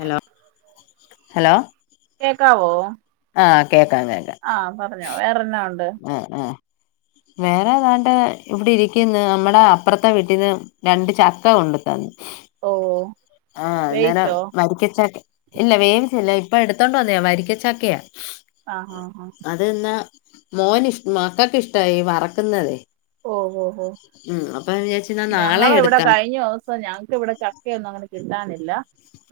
Hello hello കേക്കാവോ ആ കേക്കാൻ കേക്ക ആഹ് പറഞ്ഞോ വേറെന്നാ ഉണ്ട് ആ അ വേറെ ദാണ്ട് ഇവിടെ ഇരിക്കന്ന് നമ്മടെ അപ്പുറത്തെ വീട്ടീന്ന് രണ്ട് ചക്ക കൊണ്ടത്തന്ന് ഓഓ ആഹ് അന്നേരം വരിക്കച്ചക്കെ ഇല്ല വേവിച്ചില്ല ഇപ്പൊ എടുത്തോണ്ടോന്നിയാ വരിക്കച്ചക്കയാാ ആഹ് ആഹ ആഹ മോന് ഇഷ മക്കൾക്ക് ഇഷ്ടമായി വറക്കുന്നതെ ഉം അപ്പൊ എന്നാ നാളെ ഞങ്ങള ഇവിടെ എടുക്കാം കഴിഞ്ഞ ഒവസം ഞങ്ങക്ക് ഇവിടെ ചക്കൊന്നും ങ്ങനെ കിട്ടാനില്ല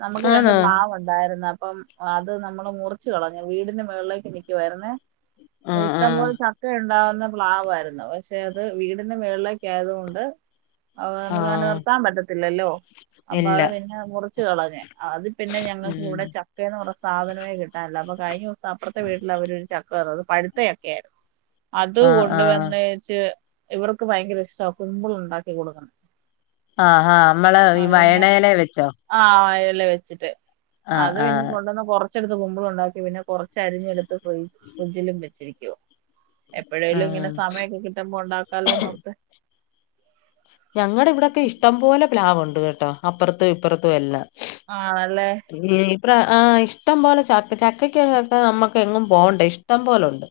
നമുക്ക് രണ്ട് ആന്നോ പ്ലാവ് ഉണ്ടായിരുന്നപ്പോ പ്പം അത് നമ്മള് മുറിച്ചു കളഞ്ഞ് വീടിന്റെ മുകളിലേക്ക് നിക്കുവായിരുന്നേ ആഹ് ഇഷ്ടം ആഹ് പോലെ ചക്കയുണ്ടാ? പ്ലാവായിരുന്നു പക്ഷെ അത് വീടിന്റെ മേളിലേക് ആയത് കൊണ്ട് അവ് നമുക്ക് അങ്ങനെ ആഹ് നിർത്താൻ പറ്റത്തില്ലല്ലോ അപ്പൊ ഇല്ല അത് പിന്നെ മുറി റിച്ച് കളഞ്ഞേ അത് പിന്നെ ഞങ്ങൾക്ക് ഉം കൂടെ ചക്കേന്ന് സാധനമേ കിട്ടാനില്ല അപ്പൊ വായിയോ അപ്പുറത്തെ വീട്ടിൽ അവര് ചക്ക വേറെ അത് പഴുത്തെ ചക്കായിരുന്നു അത് ആഹ് ആഹ് കൊണ്ടുവന്നേച് ഇവർക്ക് ഭയങ്കര ഇഷ്ട കുമ്പുൾ ണ്ടാക്കി കൊടുക്കണം ആഹാ നമ്മള് ഈ അത് പിന്നെ വയണയിലെ വെച്ചോ? ആ ഇല വെച്ചിട്ട് ആഹ് അത് പിന്നെ ആഹ് കൊണ്ടുവന്ന് കൊറ കുറച്ചെടുത്ത് കുമ്പളും ഉണ്ടാക്കി പിന്നെ കുറച്ച് അരിഞ്ഞെടുത്ത് [inaudible] ഫ്രിഡ്ജിലും വെച്ചിരിക്കണ് റ്റോ എപ്പഴേലും ആഹ് ഇങ്ങനെ സമയൊക്കെ കിട്ടുമ്പോ ഉണ്ടാക്കാലോന്നോർത്ത് ഞങ്ങളുടെ ഇവിടൊക്കെ ഇഷ്ടം പോലെ പ്ലാവ്ണ്ട് കേട്ടോ അപ്പുറത്തും ഇപ്പുറത്തും അല്ല ആണല്ലേ ഇപ്ര ആഹ് ഇഷ്ടം പോലെ ച ചക്കയ്ക്ക്‌ നമുക്ക് എങ്ങും പോണ്ട ഇഷ്ടം പോലുണ്ട്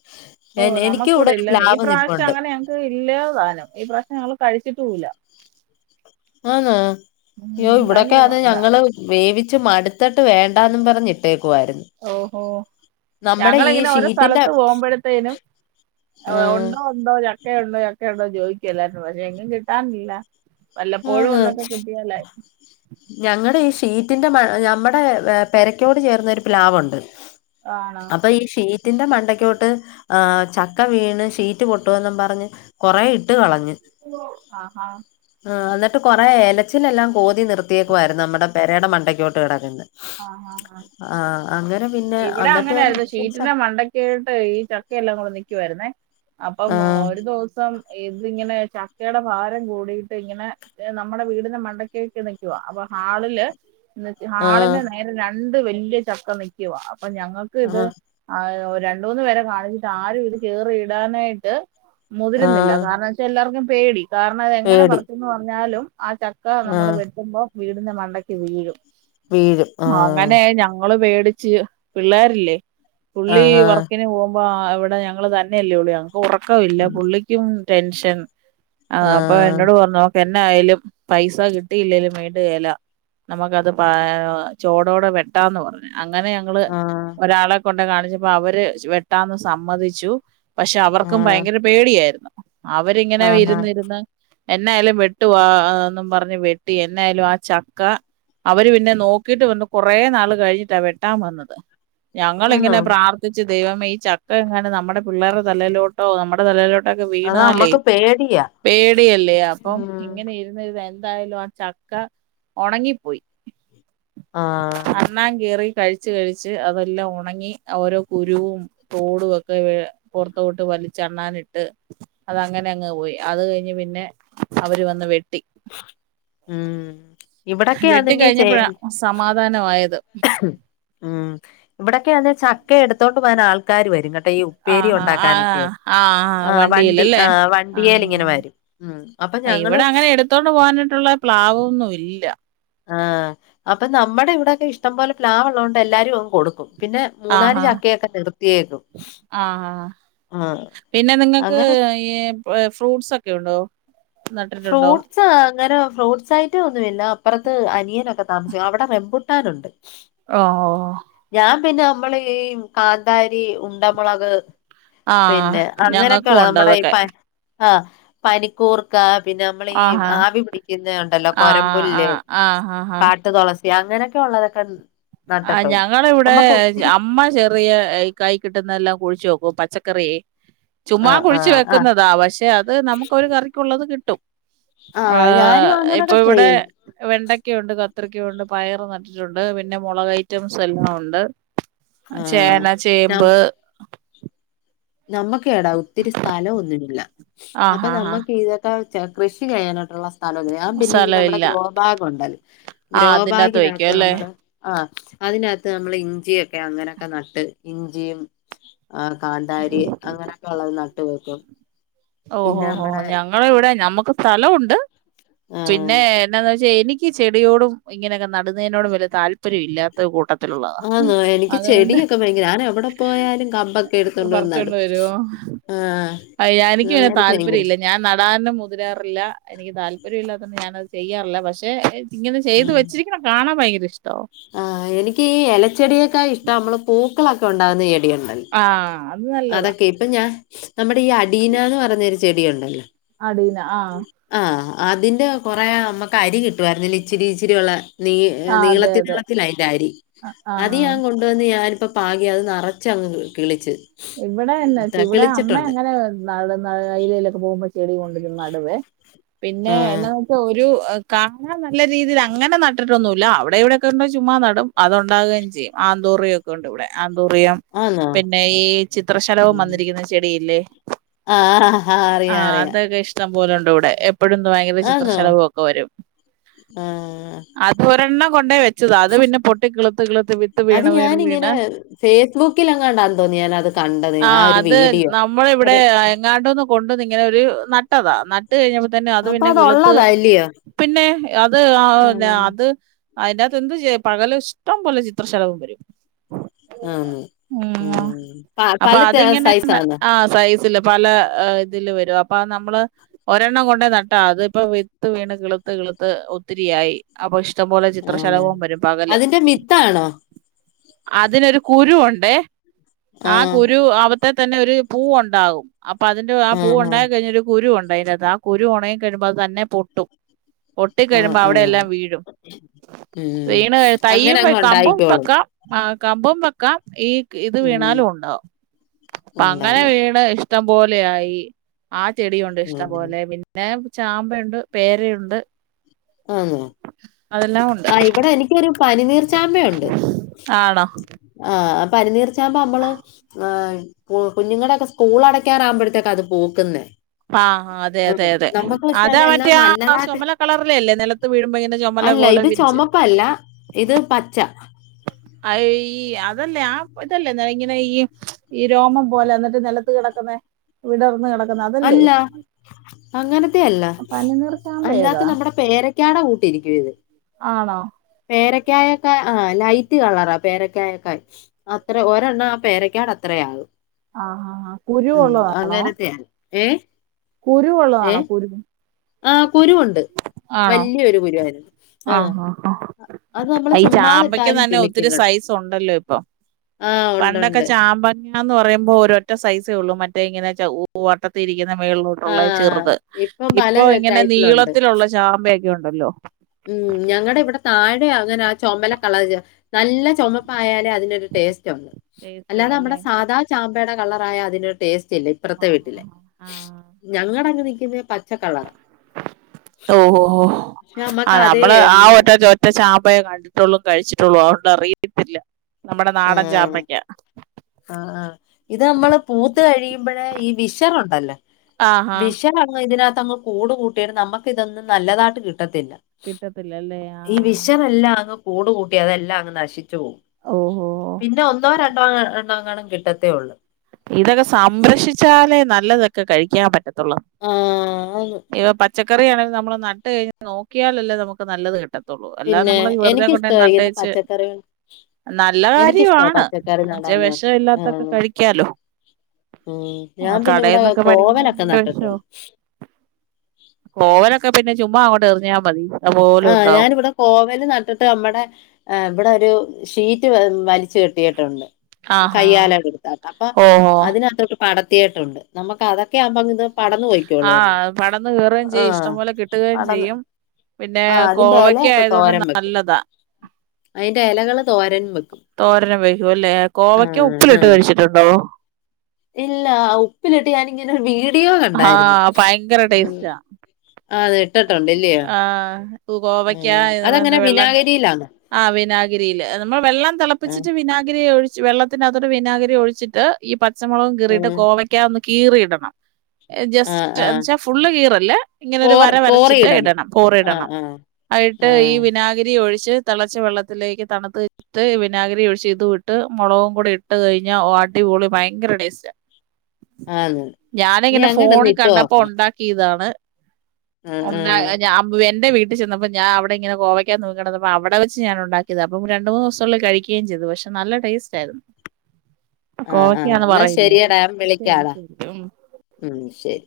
ഓ നമുക്ക്‌ ഇവിടെ ഇല്ലന്നെ ഈ പ്രാവശ്യം നിപ്പുണ്ട് അങ്ങനെ ഞങ്ങക്ക് ഇല്ലാ സാനം ഈ പ്രാവശ്യം ഞങൾ കഴിച്ചിട്ടൂല്ല ആനോ? യോ ഉം ഇവിടൊക്കെ ഭയങ്കര അത് ഇതാ ഞങ്ങള് വേവിച്ച് ച്ച് മടുത്തിട്ട് വേണ്ടാന്നും പറഞ്ഞിട്ടേ ഓഹോ നമ്മുടെ ഈ ഞങ്ങളിങ്ങനെ ഓരോ ഷീറ്റിന്റെ സ്ഥലത്ത് പോകുമ്പോഴത്തേനും ആഹ് ഉണ്ടോ ഉണ്ടോന്ന് ചക്കയുണ്ടോ ചക്കയുണ്ടോ ചോയിക്കെല്ലാരും പക്ഷെ എങ്ങും കിട്ടാനില്ല വല്ലപ്പോഴും ആന്ന് ഒന്നൊക്കെ കിട്ടിയാലായി ഞങ്ങടെ ഈ ഷീറ്റിന്റെ മ നമ്മുടെ പെരക്കോട് ചേർന്നൊരുപ്ലാവ് ഉണ്ട് ആണോ അപ്പ ഈ ഷീ വീട്ടിന്റെ മണ്ടയ്ക്കോട്ട്ആ ചക്ക വീണ് ഷീറ്റ് പൊട്ടുവെന്നും പറഞ്ഞ് കൊറെ ഇ ആ ആ ആ എന്നിട്ട് കൊറെ എല അച്ചിലെല്ലാം കോതി നിർത്തിയേക്കുവായിരുന്നു നമ്മുടെ പെരേടെ മണ്ടയ്ക്കോട്ട് കെടക്ക്ന്ന് പിന്നെ ഇവിടെ അന്നിട്ട് തന്നെ അങ്ങനൊയിരുന്നു ഷീറ്റിന്റെ മണ്ടക്കായിട്ട് ഈ ചക്കയെല്ലാം കൂടെ നിക്കുവായിരുന്നേ അപ്പം ആ ഒരു ദിവസം ഇത് ഇങ്ങനെ ചക്കയുടെ ഭാരം കൂടിട്ട് ങ്ങനെ നമ്മുടെ വീടിന്റെ മണ്ടക്കയൊക്കെ നിൽക്കുവാ അപ്പൊ ഹാളില് നിർത്തി ആ ഹാളി രണ്ട് വല്യ ചക്ക നിക്കുവാ അപ്പൊ ഞങ്ങൾക്ക് ആ ഇത് ആ രണ്ടു മൂന്ന് പേരെകാണിച്ചിട്ട് ആരും ഇത് കേറിയിടാനായിട്ട് ആ മുതിരുന്നില്ല കാരണംച്ചാൽ എല്ലാർക്കും പേടി കാരണം അത് എങ്ങനെ പേടി പറിച്ചെന്ന് പറഞ്ഞാലും ആ ചക്ക ആ നമ്മള് വെട്ടുമ്പോ വീടിന്റെ മണ്ടക്ക് വീഴും വീഴും ആ അങ്ങനെ ഞങ്ങള് പേ ച്ച് പിള്ളേരല്ലേ പുള്ളി ആഹാ വർക്കിന് പോകുമ്പോ അ ഇവിടെ ഞങ്ങള് തന്നെയല്ലേയുള്ളു ഞ ആ ഒറക്കമില്ല ഉം, പുള്ളിക്കും ടെൻഷൻ ആ അപ്പൊ എന്നോട് പറഞ്ഞു എന്നായാലും പൈസ കിട്ടിയില്ലേലും വേണ്ടു കേല നമുക്കത് പ ചോടോടെ വെട്ടാന്ന് പറഞ്ഞ് അങ്ങനെ ഞങ്ങള് ആ ഒരാളെ കൊണ്ട കാണിച്ചപ്പൊ അവര് വെട്ടാന്ന് സമ്മതിച്ചു പക്ഷെ അവർക്കും ഭയങ്കര പേടിയായിരുന്നു അവരിങ്ങനെ ആഹാ ഇരുന്നിരുന്ന് എന്നായാലും വെട്ടുവാന്നും പറഞ്ഞ് വെട്ടി എന്നായാലും ആ ചക്ക അവര് പിന്നെ നോ ക്കിട്ട് വന്ന് കൊറേ നാള് കഴിഞ്ഞിട്ടാ വെട്ടാൻ വന്നത് ആന്നോ ഞങ്ങളിങ്ങനെ പ്രാർത്ഥിച്ചു ദൈവമെ ചക്ക എങ്ങനെ നമ്മുടെ പിള്ളേറെ തലെലോട്ടോ നമ്മുടെ തലെലോട്ടോ ട്ടക്കെ അത് വീണാലേ അമ്മക്ക് പേടിയാ പേടിയല്ലേ അപ്പോം ഉം ഇങ്ങനെ ഇരുന്നിരിന്ന് എന്തായാലും ആ ചക്ക ഒണങ്ങിപ്പോയി ആ അണ്ണാങ്കേറി കഴിച്ച് കഴിച്ച് അതെല്ലാം ഒണങ്ങി ഓരോ കുരുവും തോടും ഒക്കെ വി പൊറത്തോട്ട് വലിച്ചണ്ണാനിട്ട് അതങ്ങനെ അങ്ങ് പോയി അത് കഴിഞ്ഞ് പിന്നെ അവര് വന്ന് വെ ഉം ഇവിടൊക്കെയാന്നെങ്കി ചെയ് ധാനവായ ഉം ഇവിടെ ക്കെയാനെ ചക്ക എടുത്തോണ്ട് പാൻ ആൾക്കാര് വരും [unintelligible] ആ ഹാ ആ ഉണ്ടാക്കാനൊക്കെ ആ ആ ആ വണ്ടി ആ വണ്ടിയിലല്ലേ വണ്ടിയേൽ ഇങ്ങനെ ആഹ വരും ഉം അപ്പൊ ഞങ്ങള് ഇവിടെ അങ്ങനെ എടുത്തോണ്ട് പോവാനിട്ടുള്ള പ്ലാവൊന്നും ഇല്ല ആഹ് അപ്പൊ നമ്മടെ ഇവിടക്കെ ഇഷ്ടം പോലെ പ്ലാവോള്ളോണ്ട് എല്ലാരും അങ്ങ് കൊടുക്കും പിന്നെ മൂന്നാല് ആഹാ ചക്കയെക്കെ നിർത്തിയേക്കും ആഹാ ആഹ് അങ്ങനെ ഫ്രൂട്ട്സൊക്കെ ഒണ്ടോ ഫ്രൂട്ട്സ് അങ്ങനെ ഫ്രൂട്ട്സായിട്ട് ഒന്നുവില്ല അപ്രത്ത് അനിയനൊക്കെ താമസി അവിടെ റെമ്പുട്ടാനൊണ്ട് ഓ ഓ പിന്നെ നമ്മള് ഈ കാന്താരി ഉണ്ടമോളക് ആഹ് ഞങ്ങക്കും ഒണ്ട് അതക്കെ ആഹ് പനിക്കൂർ ക്കാ പിന്നെ നമ്മളീ ആഹാ ആവി പിടിക്കുന്നെ ഒണ്ടല്ലോ ആഹ് കൊരംമ്പുല്ല് ആഹ് ആഹ് ആഹ് ആഹ് കാട്ടു തൊളസ് അങ്ങനെക്കെ ഒള്ളതൊക്കെ ആ ഞങ്ങളിവിടെ അമ്മ ചെറിയ കൈ കിട്ടുന്നെല്ലാം കുഴിച്ചോക്കും പച്ചക്കറീ ചുമ്മാ ആഹ് കുഴിച്ചു ആഹ് ആഹ് വെക്കുന്നതാ പഷേ അത് നമുക്കൊരു കറിക്കുള്ളത് കിട്ടും ആ ആഹ് ഞാനും ഇപ്പൊ അങ്ങനൊക്കെ ഇവിടെ ചെയ്യും വെണ്ട ക്ക്യണ്ട്, കത്രിക്കോണ്ട് പയറ് നട്ടിട്ടൊണ്ട് പിന്നെ ന്നെ മുളക് ഐറ്റംസ് എല്ലാം ഉണ്ട് ആഹ് ചേന ചേമ്പ് നമ്മുക്കേടാ ഒത്തിരി സ്ഥലം ഒന്നുമില്ല ആഹ് അപ്പൊ ആഹ് ആഹ് നമ്മുക്ക് ഇതൊക്കെ കൃഷി ചെയ്യാനായിട്ടുള്ള സ്ലോ ആ പിന്നെ ഈ സ്ഥലം നമ്മുടെ ഇല്ല ഗ്രോബാഗ് ഉണ്ടല്ല ആഹ് അതിന്റകത്ത് വെക്കും ഗ്രോബാഗിനകത്ത് അല്ലേ നമ്മള് ആ അതിനകത്ത് നമ്മൾ ഇഞ്ചിയൊക്കെ അങ്ങനെയൊക്കെ നട്ട് ഇഞ്ചിയും കാണ്ട അങ്ങനെയൊക്കെ ഉള്ളത് നട്ട് വെക്കും ഓഹോ പിന്നെ ഓോ നമ്മടെ ഞങ്ങ ഇവിടെ ഞമ്മക്ക് സ്ഥലം ഉണ്ട് ആഹ് പിന്നെ എന്നതാ പക്ഷെ എനിക്ക് ചെടിയോടും ഇങ്ങനെയൊക്കെ നടുന്നതിനോടും വലിയ താല്പര്യം ഇല്ലാത്ത ഒരു കൂട്ടത്തി ആഹ നോ എനിക്ക് ചെടിയൊക്കെ ഭങ്ക ഞാൻ എവിടെ പോയാലും കമ്പൊക്കെ എടുത്തണ്ട പറിച്ചോണ്ട് വന്നടും വരുവോ ആഹ എനിക്ക് താല്പര്യംല്ല ഞാൻ നടാനും മുതിരാറില്ല എനിക്ക് താല്പര്യം താല്പര്യം ഇല്ലാത്തോട് ഞാനത് ചെയ്യാറില്ല പക്ഷേ ഉ ആഹ എനിക്ക് ഇലച്ചെടിയൊക്കെ ഇഷ്ടം നമ്മള് പൂ മക്കൊക്കെ ഉണ്ടാവുന്ന ആഹ അതൊക്കെ ഇപ്പൊ ഞാൻ നമ്മുടെ ഈ അഡീനന്ന് പറഞ്ഞൊരു ചെടിയുണ്ടല്ലോ അടി ന ആഹ ആ അതിന്റെ കൊറെേ നമുക്ക് അരി കിട്ടുവായിരുന്നില്ല ഇച്ചിരി ഇച്ചിരി ഉള്ള നീ ആഹ് അതെ നീളത്തി അതെ നീളത്തിലായി് അരി അത് ആഹ് ആഹ് ഞാൻ കൊണ്ടുവന്ന് ഞാൻ ഇപ്പൊ പാകി അത് നിറച്ച്ങ്ങ് കിളിച്ച് ഇവിടൊ ഉം, ത- ഇവിടെ അമ്മ കിളിച്ചിട്ടുണ്ട്. അങ്ങനെ നാ അലയിലൊക്കെ പോകുമ്പ ചെടികൊണ്ടിരുന്ന നടുവേ പിന്നെ ആ. എന്താ വെച്ചാ ഒരു കാണാൻ നല്ല രീതിയിൽ അങ്ങനെ നാടി ന്നുമ ഇല്ല അവിടെ ഇവിടെയൊക്കെ ഉണ്ടോ ചുമ്മാ നടും അത്തുണ്ടാാവുകയും ചെയ്യും ആന്തോറൊക്കെ ഉണ്ട് ഇവിടെ ആന്തൊരുയം ആന്നോ? പിന്നെ ഈ ചിത്രശലവും ഉം. വന്നിരിക്കുന്ന ചെടിയില്ലേ ആഹ് ആ അറിയാം, അറിയാം. അതൊക്കെ ഇഷ്ടം പോലുണ്ട് ഇവിടെ എ എപ്പോഴും ഭയങ്കര ആന്നോ? ചിത്രശലവും ഒക്കെ വരും ആഹ്. അത്ൊരെണ്ണം കൊണ്ടേ വെച്ചത അത് പിന്നെ പൊട്ടിക്കള അത് ഞാാനിങ്ങനെ ഫേസ്ബുക്കിൽങ്ങാണ്ടാ തോന്നി ഞാാനത് ആ അത് നമ്മള ഇവിടെ എങ്ങാണ്ടന്ന് കൊണ്ടന്ന ഇങ്ങനെ ഒരു നട്ടത് ഇട്ട കഴിഞ്ഞപ്പോ തന്നെ അത് അപ്പൊ പിന്നെ കിളത്ത് ഉള്ളതാ അല്ലയോ? പിന്നെ അത് ആ ആഹ്. അത് അതിനകത്ത് എന്ത് ചെയ്യാൻ പകല് ഇഷ്ടം പോലെ ചിത്രശലഭം വരും അന്നു ഉം പ അപ്പൊ പല ത അതിങ്ങനെന്ന് സൈസാന്നോ? ആ സൈ സില് പല ഇതില് വരും അപ്പ നമ്മള് ഒരെണ്ണം കൊണ്ട് നട്ട അതിപ്പ വിത്ത് വീണ് കിളിത്ത് കിളിത്ത് ഒത്തിരിയായി അപ്പ ഇഷ് ടംപോലെ ആഹ്. ചിത്രശലഭം വരും പകല് അതിന്റെ വിത്താണോ? അതിനൊരു കുരു ഉണ്ട് അതെ ആഹ് കുരു അവിതേൽ തന്നെ ഒരു പൂവ് ഉണ്ടാവും അപ്പൊ അതിന്റെ ആ പൂവ് ആഹാ. ഉണ്ടായി കഴിഞ്ഞ് ഒരു കുരു ഉണ്ട് അതിനകത്ത് ആ കുരു ഉണങ്ങി കഴിയുമ്പോ അത് തന്നെ പൊട്ടും ആഹ്, പൊട്ടിക്കഴിയുമ്പോ ആഹ്. അവിടെയെല്ലാം വീഴും ഉം. വീണ് കഴിയും അങ്ങനെ തയ്യും അങ്ങ് കമ്പും ഉണ്ടായിക്കോളും. വെക്കാം ആഹ് കമ്പും വെക്കാം ഈ ഇത് വേണ്ട ഉം. എന്നാലും ഉണ്ടാവും അപ്പം അങ്ങനെ ഉണ്ടാവും. വീണ് ഇഷ്ടം പോലെയായി ആ ചെടിയുണ്ട് ഉം. ഇഷ്ടംപോലെ പിന്നെ ചാമ്പയുണ്ട് പേരയുണ്ട് ആന്നാ അതെല്ലാം ഉണ്ട്. ആ ഇവിടെ എനിക്കൊരു പനിനീർ ചാമ്പയുണ്ട് ആണോ ആഹ് പനിനിർ ച ചാമ്പ നമ്മള് കുഞ്ഞുങ്ങളുടെയൊക്കെ സ്കൂൾ അടക്കാറാകുമ്പോഴത്തേക്കാ അത് പൂക്കുന്നെ ആഹ് അതെ അതെ അതെ പക്ഷെ അതാ അതെല്ലാം മറ്റേ ആ നല്ലതായിട്ട് ചുമല കളറില അല്ലേ നില അല്ല ഇത് ചുമപ്പല്ല ഇത് പച്ച ആയി അതല്ലേ ആ ഇതല്ലേ ഇങ്ങനെ ഈ ഈ രോമം പോലെ എന്നിട്ട് നിലത്ത് കിടക്കുന്നെ വിടർന്ന് കിടക്കുന്നെ അല്ല അങ്ങനത്തെയല്ല പനിനീർ ചാമ്പ ഏതാ അല്ലാത്ത നമ്മുടെ പേര ക്കാ ടെ കൂട്ടിരിക്കും ഇത് ആണോ ക്കായക്കായ് ആഹ് ലൈറ്റ് കളറാ പേരക്കായക്കായ് അത്ര ഒരെണ്ണം ആ പേരക്കാട അത്രേം ആകും ആഹ് കുരു ഉള്ളതാണോ അങ്ങനത്തെയാണ് ഏഹ് കുരുവുള്ളതാണോ ഏഹ് കുരു ആഹ് കുരുവുണ്ട് ആണോ വല്ല്യൊരു കുരുവായിരുന്നു ആ ആഹ് ആ ആ അത് നമ്മള് ഈ ചാമ്പയ്ക്ക് ചുമ്മാതിട്ടാലും തന്നെ കിളിക്കും ഒത്തിരി കേട്ടോ സൈസ് ഉണ്ടല്ലോ ഇപ്പൊ ആഹ് ഉണ്ടുണ്ട് ങ്ങാന്ന് പറയുമ്പോ ഒരൊറ്റ സൈസേ ഉള്ളൂ മറ്റേ ഇങ്ങനെ ചൊ വട്ടത്തിരിക്ക്ന്നെ ആ മേളിലോട്ടുള്ള ചെറുത് ഇപ്പൊ പല ഇപ്പ ഇങ്ങനെ ടൈപ്പിലുണ്ട് നീളത്തിലുള്ള ചാമ്പയൊ യുണ്ടല്ലോ ഉം ഞങ്ങടെ ഇവിടെ താഴെ അങ്ങനെ ആ ചുമല കളർ നല്ല ചുമപ്പായാലേ അ തിനൊരു ട്ടേസ്റ്റൊണ്ട് ടേസ്റ്റ് ഉള്ള അല്ലാതെ നമ്മെടെ അല്ലേ സാധ ചാമ്പ യുടെ കളറായ അതിനൊരു ടേസ് റ്റില്ല ഇപ്പറത്തെ ആ വീട്ടിലെ ഞങ്ങടെങ് പിന്നെ പ ഓഹോ ഹോ പക്ഷെ ആ നമുക്ക് അത് നമ്മള് ഉം, ആ ഒറ്റ ഒറ്റ ചാമ്പയെ കണ്ടിട്ടൊ ട്ടുള്ളു കഴിച്ചിട്ടുള്ളൂ അതോണ്ട് അറിയത്തില്ല നമ്മുടെ ആ, നാടൻ ചാമ്പയ്ക്ക ആ ആ ഇത് നമ്മള് പൂത്ത് കഴിയുമ്പഴേ ഈ വിഷറുണ്ടല്ലേ ആഹാ വിഷറങ്ങ് ഇതിനക ത്തങ്ങ് കൂട് കൂട്ടിയാല് നമ്മക്കിതൊന്നും നല്ലതായിട്ട് കി ട്ടത്തില്ല കിട്ടത്തില്ല അല്ലേ ആ ഈ വിശറെല്ലാം അങ്ങ് കൂട് കൂട്ടി അതെല്ലാം അങ്ങ് നശി ച്ചു പോവും ഓഹോ പിന്നെ ഒന്നോ രണ്ടോ അ ങ്ങാണും കിട്ടത്തേ ഒള്ള് ല്ലതൊക്കെ കഴിക്കാൻ പറ്റ് ത്തൊള്ളോ ആഹ് ആന്ന് ഏതാ പറ്റ് ച്ചക്കറി ആണേലും നമ്മള് നട്ട്കഴിഞ്ഞാ നോക്കിയാലല്ലേ നമുക്ക് നല്ലത് കി ട്ടത്തുള്ളൂ അല്ലാതെ പിന്നെ നമ്മള് വെറുതെ കൊണ്ടേ എനിക്കിഷ്ടവാ ഇങ്ങനെ നട്ടേച്ച് പച്ചക്കറികൾ നല്ല എനിക്കിഷ്ടവാ കാര്യമാണ് പച്ചക്കറി പക്ഷേ നടാനും ഒക്കെ വെഷവില്ലാത്തൊക്കെ ആഹ് കഴി ക്കാലോ ഉം ആ ഞാൻ പിന്നെ ഇവിടെ കടയിന്നൊക്കെ വേടിക്കുന്ന കോവലൊക്കെ എന്തൊരു വെഷാ നട്ടിട്ടുണ്ട് കോവലൊക്കെ പിന്നെ ചുമ്മാ അങ്ങോട്ട് എറിഞ്ഞാ മതി അതുപോലെ ആഹ്‌ ഉണ്ടാവും ഞാനിവിടെ കോവല് നട്ടിട്ട് അമ്മടെ ഇവിടൊരു ഷീറ്റ് വെ വലിച്ചു കെട്ടിയിട്ടുണ്ട് ആഹാ കയ്യാലേടെ അടുത്താട്ട് അപ്പ ഓഹോ അതിനകത്തോട്ട് പടത്തിയിട്ടുണ്ട് നമുക്കത ക്കെ ആകുമ്പം അങ്ങിത് പടന്ന് പോയ്ക്കോളുവല്ലോ ആഹ് പടന്ന് കയറുകയും ആ ചെയ്യും ഇഷ്ടംപോലെ കിട്ടുകയും പടന്ന് ചെയ്യും പിന്നെ ആഹ് അതിന്റെ കോവയ്ക്കാ എലയൊക്കെ ആയതുകൊണ്ട് തോരൻ വെക്കും നല്ലതാ അതിന്റെ എലകള് തോരനും വെക്കും തോരനും വെക്കുംല്ലേ കോവക്ക ആഹ് ഉപ്പിലിട്ട് ആഹ് കഴിച്ചിട്ടുണ്ടോ ഇല്ല ഉപ്പിലിട്ട് ഞാനിങ്ങനെരു വീ ആഹ് ഭയങ്കര ടേസ്റ്റാ. അതെ ആഹ് കൊവയ്ക്കാ ഉം അതെങ്ങനെ വെള്ളം വിനാഗിരിയിലാണോ? ആഹ് വിനാഗിരിയില് നമ്മൾ വെള്ളം ആഹ് തിളപ്പിച്ചിട്ട് വിനാഗിരി ഒഴി വെള്ളത്തിനന്കത്തൊരു വിനാഗരി ഒഴിച്ചിട്ട് ഈ പ ച്ചമുളകും കീറിയിട്ട് ആഹ് കോവക്ക്യാ ഒന്ന് കീറിയിടണം ആഹ് ജസ്റ്റ് എന്ന് ആഹ് വെച്ചാ ഫുള്ള് കീറല്ലേ ഇങ്ങനൊ ഒരു കോറി വര വര കോറി ചിട്ട് ഇടണം ആഹ് പോറിടണം ആഹ് ആയിട്ട് ഈ ആഹ് വിനാഗിരി ഒഴി ച്ച് തിളച്ച വെള്ളത്തിലേക്ക് തണുത്തിട്ട് വിനാഗരി ഒഴിച്ച് ഇത് വിട്ട് മുളകും കൂടി ഇട്ട് കഴിഞ്ഞാ അടിപൊളി ഭയങ്കരടെസ്റ്റാ. ആന്ന് ഇനി ഞാനിങ്ങനെ ഫോണ് അങ്ങനൊന്ന് ഇട്ട് കണ്ടപ്പോ നോക്കണം. ഉണ്ടാക്കിയതാണ്. ആഹ് ഉണ്ടാ ആഹ് ആ ഞാ എന്റെ വീ ട്ട് ചെന്നപ്പോ ഞാ അവിടെ ഇങ്ങനെ കോവയ്ക്കാ തൂങ്ങി കിടന്നപ്പോ അവിടെ വെച്ച് ഞാനുണ്ടാക്കിയതാ അപ്പം രണ്ട് മൂന്ന് ദിവസത്തി നുള്ളിൽ കഴിക്കുകയും ചെയ്തു പക്ഷെ നല്ല ടേസ്റ്റ് ആയിരുന്നു. ആഹ് ആഹ് കോവയ്ക്കാന്ന് എന്നാ പറയില്ലേ ശെരിയടാ ശരി വിളിക്കടാ ശരി ഉം ഉം ശരി